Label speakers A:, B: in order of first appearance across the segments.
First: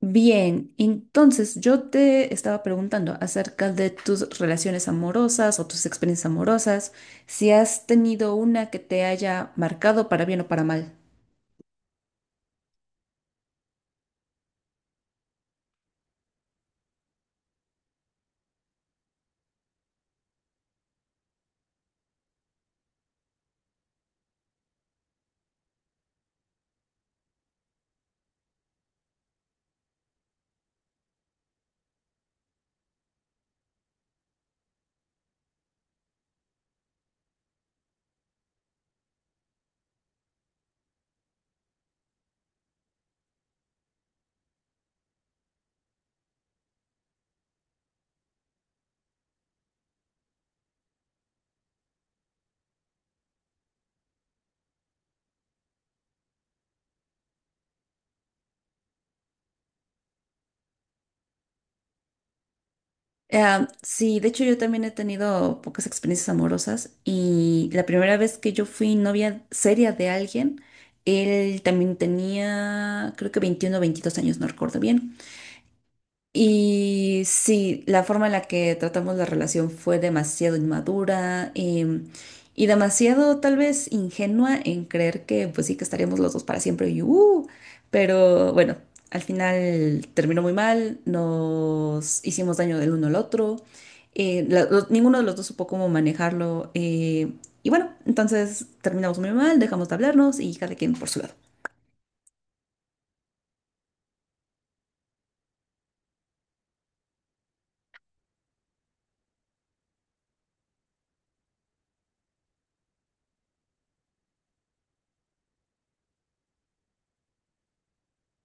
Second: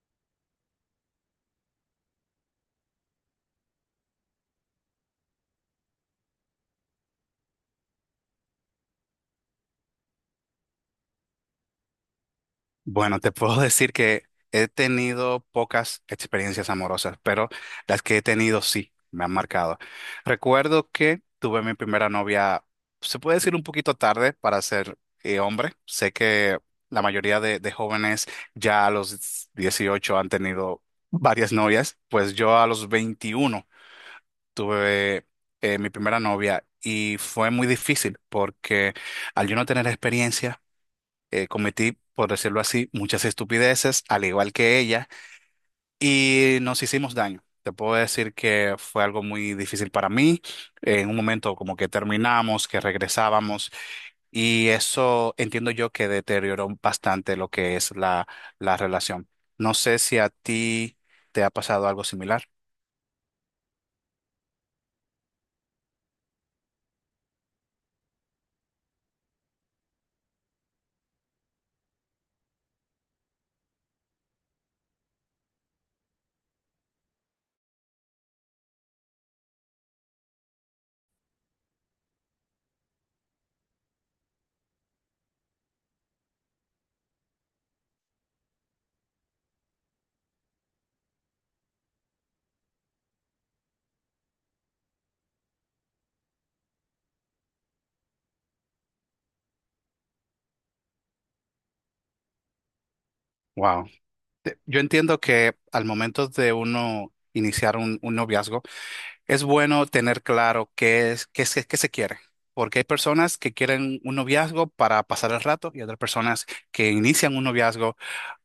A: Bien, entonces yo te estaba preguntando acerca de tus relaciones amorosas o tus experiencias amorosas, si has tenido una que te haya marcado para bien o para mal.
B: Bueno, te puedo decir que he tenido pocas experiencias amorosas, pero las que he tenido sí me han marcado. Recuerdo que tuve mi primera novia, se puede decir un poquito tarde para ser hombre. Sé que la mayoría de jóvenes ya a los 18 han tenido varias novias, pues yo a los 21 tuve mi primera novia y fue muy difícil porque al yo no tener experiencia cometí, por decirlo así, muchas estupideces, al igual que ella, y nos hicimos daño. Te puedo decir que fue algo muy difícil para mí. En un momento como que terminamos, que regresábamos, y eso entiendo yo que deterioró bastante lo que es la relación. No sé si a ti te ha pasado algo similar.
A: Ah, sí, de hecho yo también he tenido pocas experiencias amorosas y la primera vez que yo fui novia seria de alguien, él también tenía creo que 21 o 22 años, no recuerdo bien. Y sí, la forma en la que tratamos la relación fue demasiado inmadura, y demasiado tal vez ingenua en creer que pues sí que estaríamos los dos para siempre. Y ¡uh! Pero bueno, al final terminó muy mal, nos hicimos daño del uno al otro. Ninguno de los dos supo cómo manejarlo, y bueno, entonces terminamos muy mal, dejamos de hablarnos y cada quien por su lado.
B: Wow. Yo entiendo que al momento de uno iniciar un noviazgo, es bueno tener claro qué se quiere, porque hay personas que quieren un noviazgo para pasar el rato y otras personas que inician un noviazgo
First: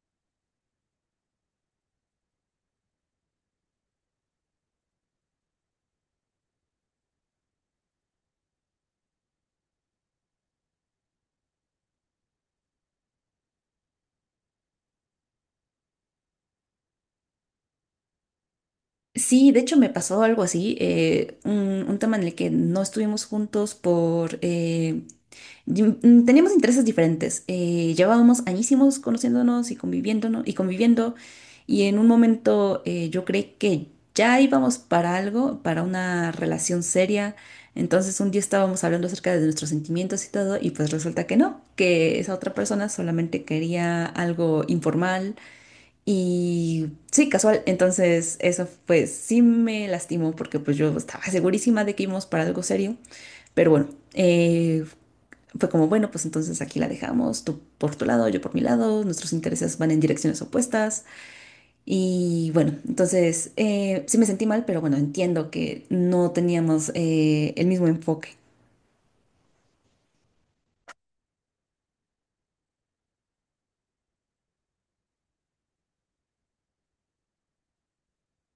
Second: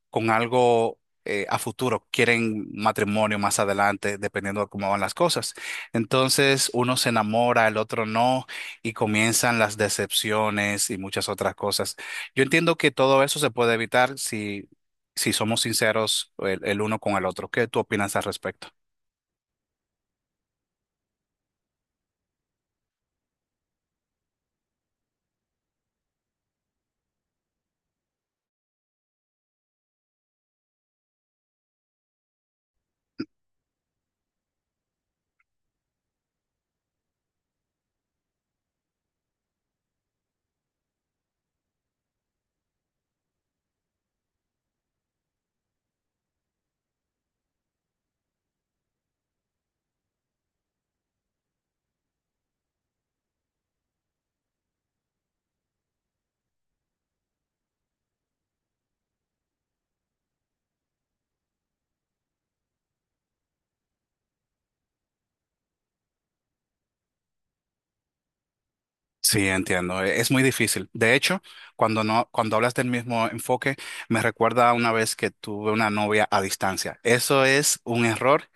B: con algo a futuro, quieren matrimonio más adelante, dependiendo de cómo van las cosas. Entonces, uno se enamora, el otro no, y comienzan las decepciones y muchas otras cosas. Yo entiendo que todo eso se puede evitar si somos sinceros el uno con el otro. ¿Qué tú opinas al respecto?
A: Sí, de hecho me pasó algo así. Un tema en el que no estuvimos juntos por, teníamos intereses diferentes. Llevábamos añísimos conociéndonos y conviviéndonos y conviviendo, y en un momento, yo creí que ya íbamos para algo, para una relación seria. Entonces un día estábamos hablando acerca de nuestros sentimientos y todo y pues resulta que no, que esa otra persona solamente quería algo informal y sí, casual. Entonces, eso pues sí me lastimó porque pues yo estaba segurísima de que íbamos para algo serio. Pero bueno, eh, fue como, bueno, pues entonces aquí la dejamos, tú por tu lado, yo por mi lado, nuestros intereses van en direcciones opuestas. Y bueno, entonces, sí me sentí mal, pero bueno, entiendo que no teníamos, el mismo enfoque.
B: Sí, entiendo. Es muy difícil. De hecho, cuando no, cuando hablas del mismo enfoque, me recuerda a una vez que tuve una novia a distancia. Eso es un error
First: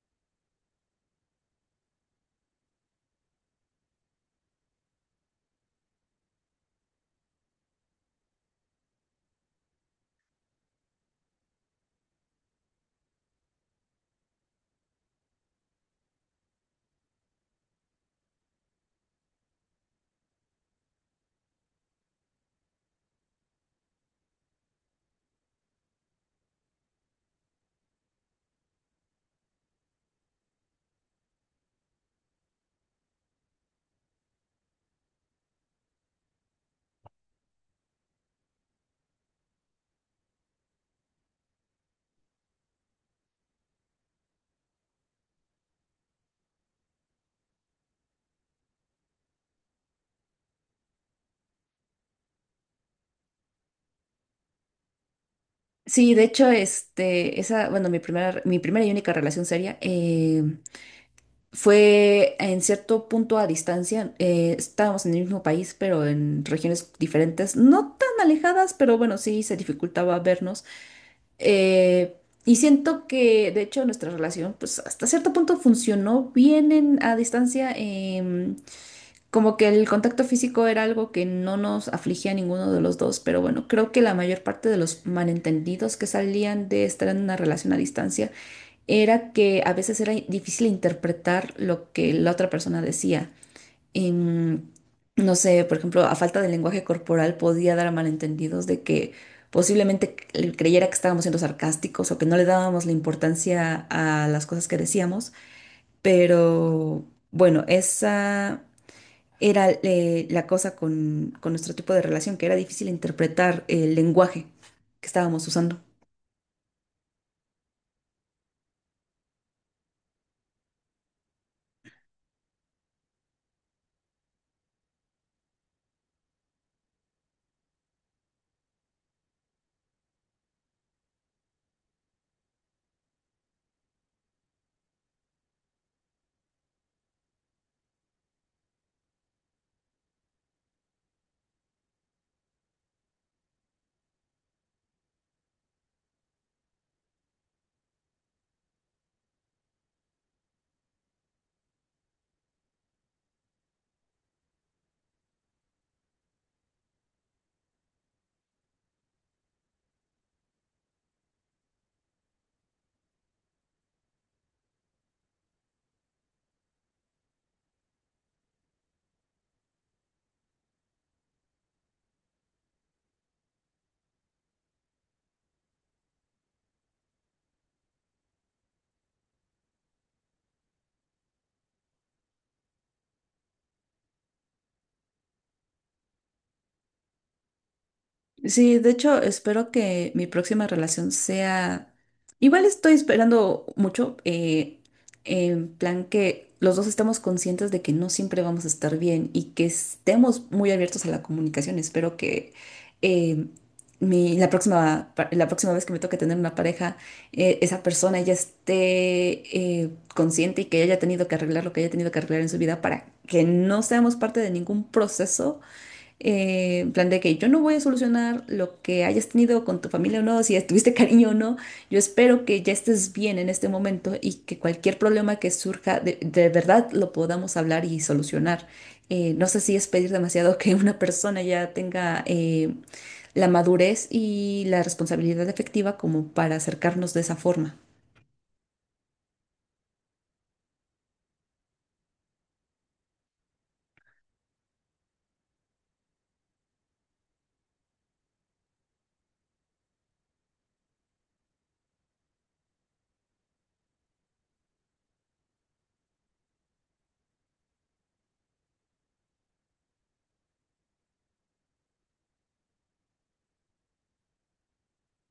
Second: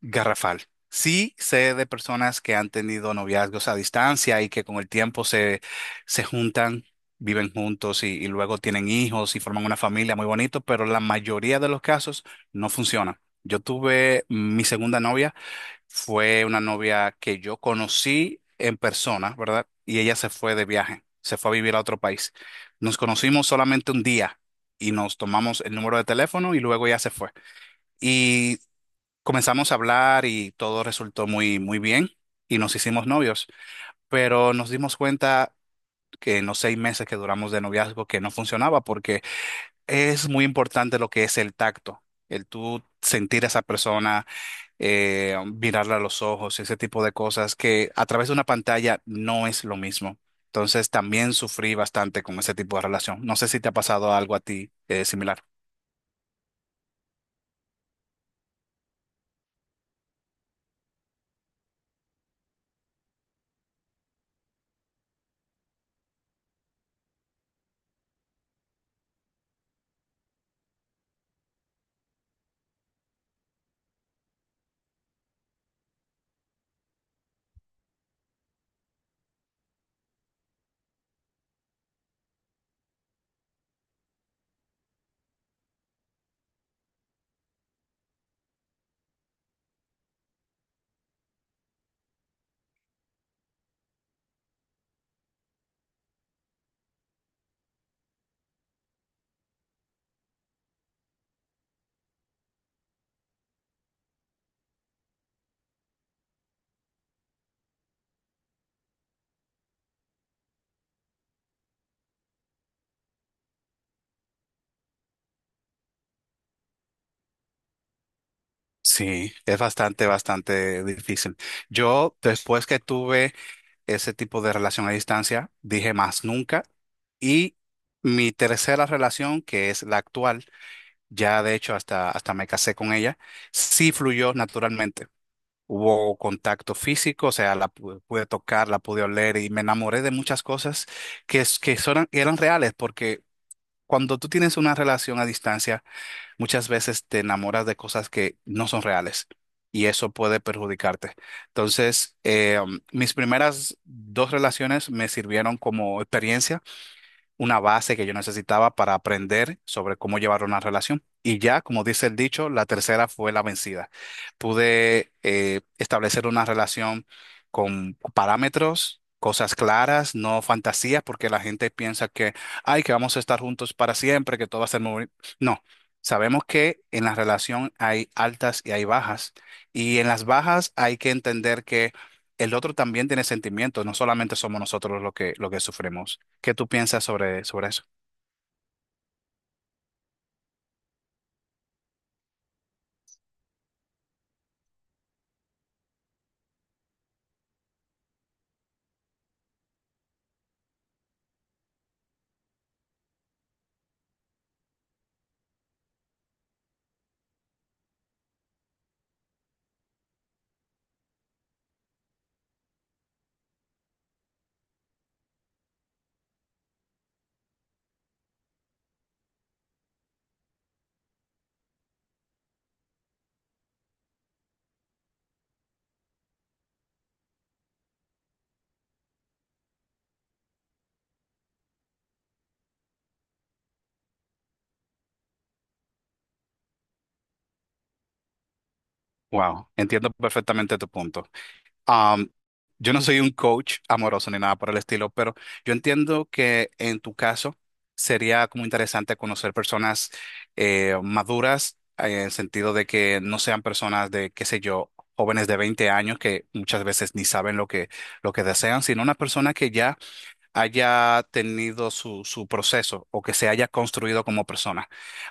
B: garrafal. Sí sé de personas que han tenido noviazgos a distancia y que con el tiempo se juntan, viven juntos y luego tienen hijos y forman una familia muy bonito, pero la mayoría de los casos no funciona. Yo tuve mi segunda novia. Fue una novia que yo conocí en persona, ¿verdad? Y ella se fue de viaje, se fue a vivir a otro país. Nos conocimos solamente un día y nos tomamos el número de teléfono y luego ella se fue. Y comenzamos a hablar y todo resultó muy bien y nos hicimos novios, pero nos dimos cuenta que en los 6 meses que duramos de noviazgo que no funcionaba porque es muy importante lo que es el tacto, el tú sentir a esa persona mirarla a los ojos, ese tipo de cosas que a través de una pantalla no es lo mismo. Entonces también sufrí bastante con ese tipo de relación. No sé si te ha pasado algo a ti similar.
A: Sí, de hecho, este, bueno, mi primera y única relación seria, fue en cierto punto a distancia. Estábamos en el mismo país, pero en regiones diferentes, no tan alejadas, pero bueno, sí se dificultaba vernos. Eh, y siento que, de hecho, nuestra relación pues hasta cierto punto funcionó bien a distancia. Como que el contacto físico era algo que no nos afligía a ninguno de los dos, pero bueno, creo que la mayor parte de los malentendidos que salían de estar en una relación a distancia era que a veces era difícil interpretar lo que la otra persona decía. Em, no sé, por ejemplo, a falta de lenguaje corporal podía dar a malentendidos de que posiblemente él creyera que estábamos siendo sarcásticos o que no le dábamos la importancia a las cosas que decíamos, pero bueno, esa era, la cosa con nuestro tipo de relación, que era difícil interpretar el lenguaje que estábamos usando.
B: Sí, es bastante difícil. Yo, después que tuve ese tipo de relación a distancia, dije más nunca. Y mi tercera relación, que es la actual, ya de hecho hasta me casé con ella, sí fluyó naturalmente. Hubo contacto físico, o sea, pude tocar, la pude oler y me enamoré de muchas cosas que, es- que son- que eran reales, porque cuando tú tienes una relación a distancia, muchas veces te enamoras de cosas que no son reales y eso puede perjudicarte. Entonces, mis primeras dos relaciones me sirvieron como experiencia una base que yo necesitaba para aprender sobre cómo llevar una relación. Y ya, como dice el dicho, la tercera fue la vencida. Pude establecer una relación con parámetros, cosas claras, no fantasías, porque la gente piensa que, ay, que vamos a estar juntos para siempre, que todo va a ser muy... No, sabemos que en la relación hay altas y hay bajas. Y en las bajas hay que entender que el otro también tiene sentimientos, no solamente somos nosotros lo que sufrimos. ¿Qué tú piensas sobre eso?
A: Sí, de hecho, espero que mi próxima relación sea. Igual estoy esperando mucho, en plan que los dos estemos conscientes de que no siempre vamos a estar bien y que estemos muy abiertos a la comunicación. Espero que, eh, la próxima, la próxima vez que me toque tener una pareja, esa persona ya esté, consciente y que haya tenido que arreglar lo que haya tenido que arreglar en su vida para que no seamos parte de ningún proceso, en plan de que yo no voy a solucionar lo que hayas tenido con tu familia o no, si estuviste cariño o no. Yo espero que ya estés bien en este momento y que cualquier problema que surja de verdad lo podamos hablar y solucionar. No sé si es pedir demasiado que una persona ya tenga, la madurez y la responsabilidad efectiva como para acercarnos de esa forma.
B: Wow, entiendo perfectamente tu punto. Am, yo no soy un coach amoroso ni nada por el estilo, pero yo entiendo que en tu caso sería como interesante conocer personas maduras en el sentido de que no sean personas de, qué sé yo, jóvenes de 20 años que muchas veces ni saben lo que desean, sino una persona que ya haya tenido su proceso o que se haya construido como persona.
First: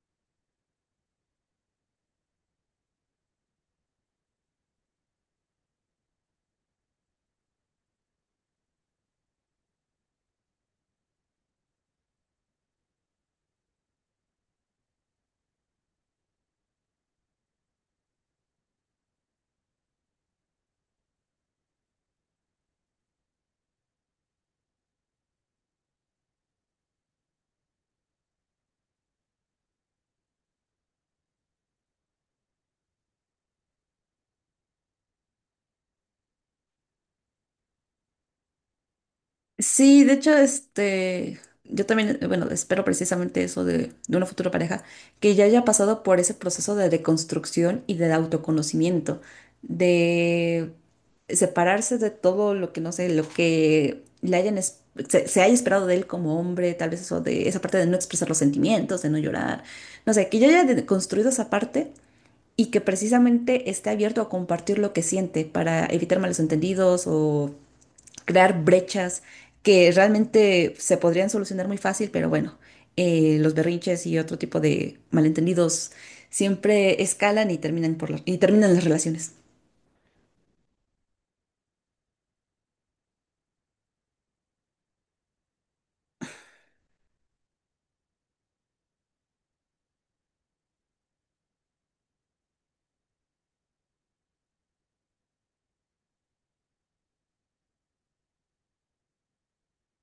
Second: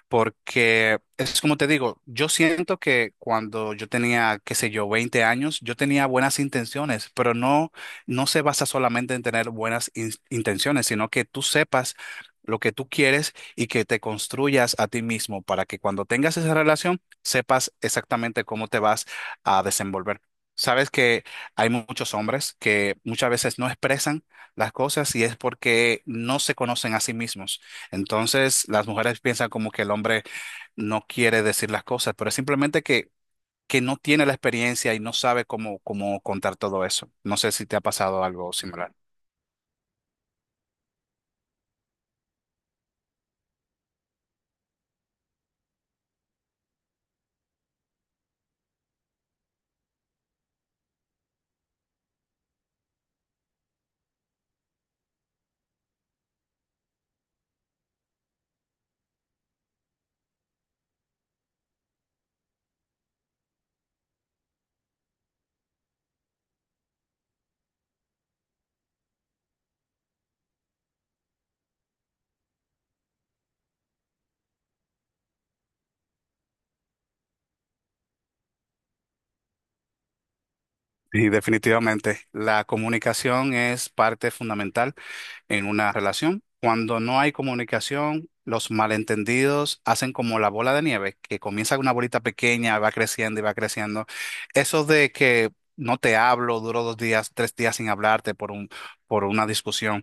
B: Porque es como te digo, yo siento que cuando yo tenía, qué sé yo, 20 años, yo tenía buenas intenciones, pero no, no se basa solamente en tener buenas intenciones, sino que tú sepas lo que tú quieres y que te construyas a ti mismo para que cuando tengas esa relación sepas exactamente cómo te vas a desenvolver. Sabes que hay muchos hombres que muchas veces no expresan las cosas y es porque no se conocen a sí mismos. Entonces, las mujeres piensan como que el hombre no quiere decir las cosas, pero es simplemente que no tiene la experiencia y no sabe cómo contar todo eso. No sé si te ha pasado algo similar.
A: Sí, de hecho, este, yo también, bueno, espero precisamente eso de una futura pareja, que ya haya pasado por ese proceso de deconstrucción y de autoconocimiento, de separarse de todo lo que, no sé, lo que le hayan, se haya esperado de él como hombre, tal vez eso de esa parte de no expresar los sentimientos, de no llorar, no sé, que ya haya deconstruido esa parte y que precisamente esté abierto a compartir lo que siente para evitar malos entendidos o crear brechas que realmente se podrían solucionar muy fácil, pero bueno, los berrinches y otro tipo de malentendidos siempre escalan y terminan y terminan las relaciones.
B: Y definitivamente, la comunicación es parte fundamental en una relación. Cuando no hay comunicación, los malentendidos hacen como la bola de nieve, que comienza con una bolita pequeña, va creciendo y va creciendo. Eso de que no te hablo, duró 2 días, 3 días sin hablarte por un, por una discusión.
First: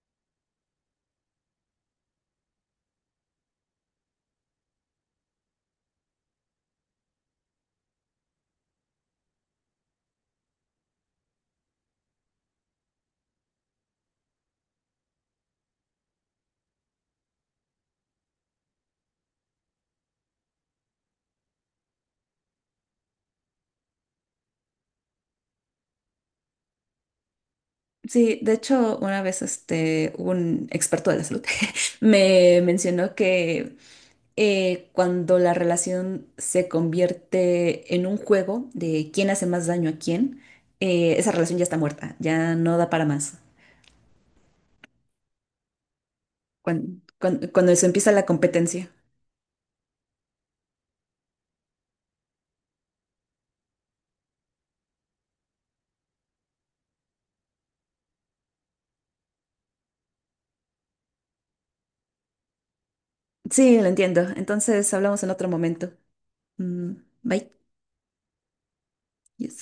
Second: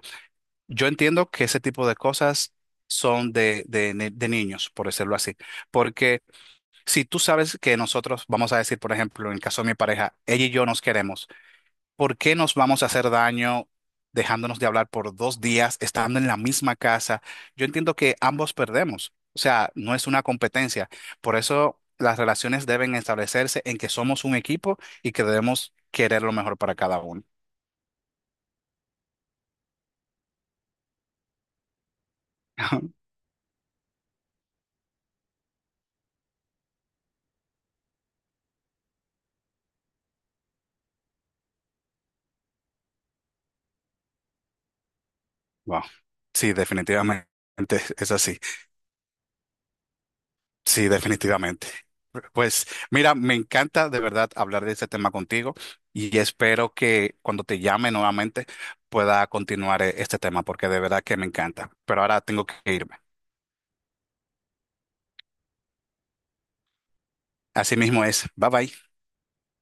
B: Yo entiendo que ese tipo de cosas son de, ni- de niños, por decirlo así. Porque si tú sabes que nosotros, vamos a decir, por ejemplo, en el caso de mi pareja, ella y yo nos queremos. ¿Por qué nos vamos a hacer daño dejándonos de hablar por 2 días, estando en la misma casa? Yo entiendo que ambos perdemos, o sea, no es una competencia. Por eso las relaciones deben establecerse en que somos un equipo y que debemos querer lo mejor para cada uno.
A: Sí, de hecho, una vez este, un experto de la salud me mencionó que, cuando la relación se convierte en un juego de quién hace más daño a quién, esa relación ya está muerta, ya no da para más.
B: Wow. Sí,
A: Cuan-
B: definitivamente
A: cuan- cuando eso
B: es
A: empieza la
B: así.
A: competencia.
B: Sí, definitivamente. Pues mira, me encanta de verdad hablar de este tema contigo y espero que cuando te llame nuevamente pueda continuar este tema porque de verdad que me encanta. Pero ahora tengo que irme.
A: Sí, lo entiendo. Entonces hablamos en otro momento. Mm, bye.
B: Así mismo es. Bye bye.
A: Yes.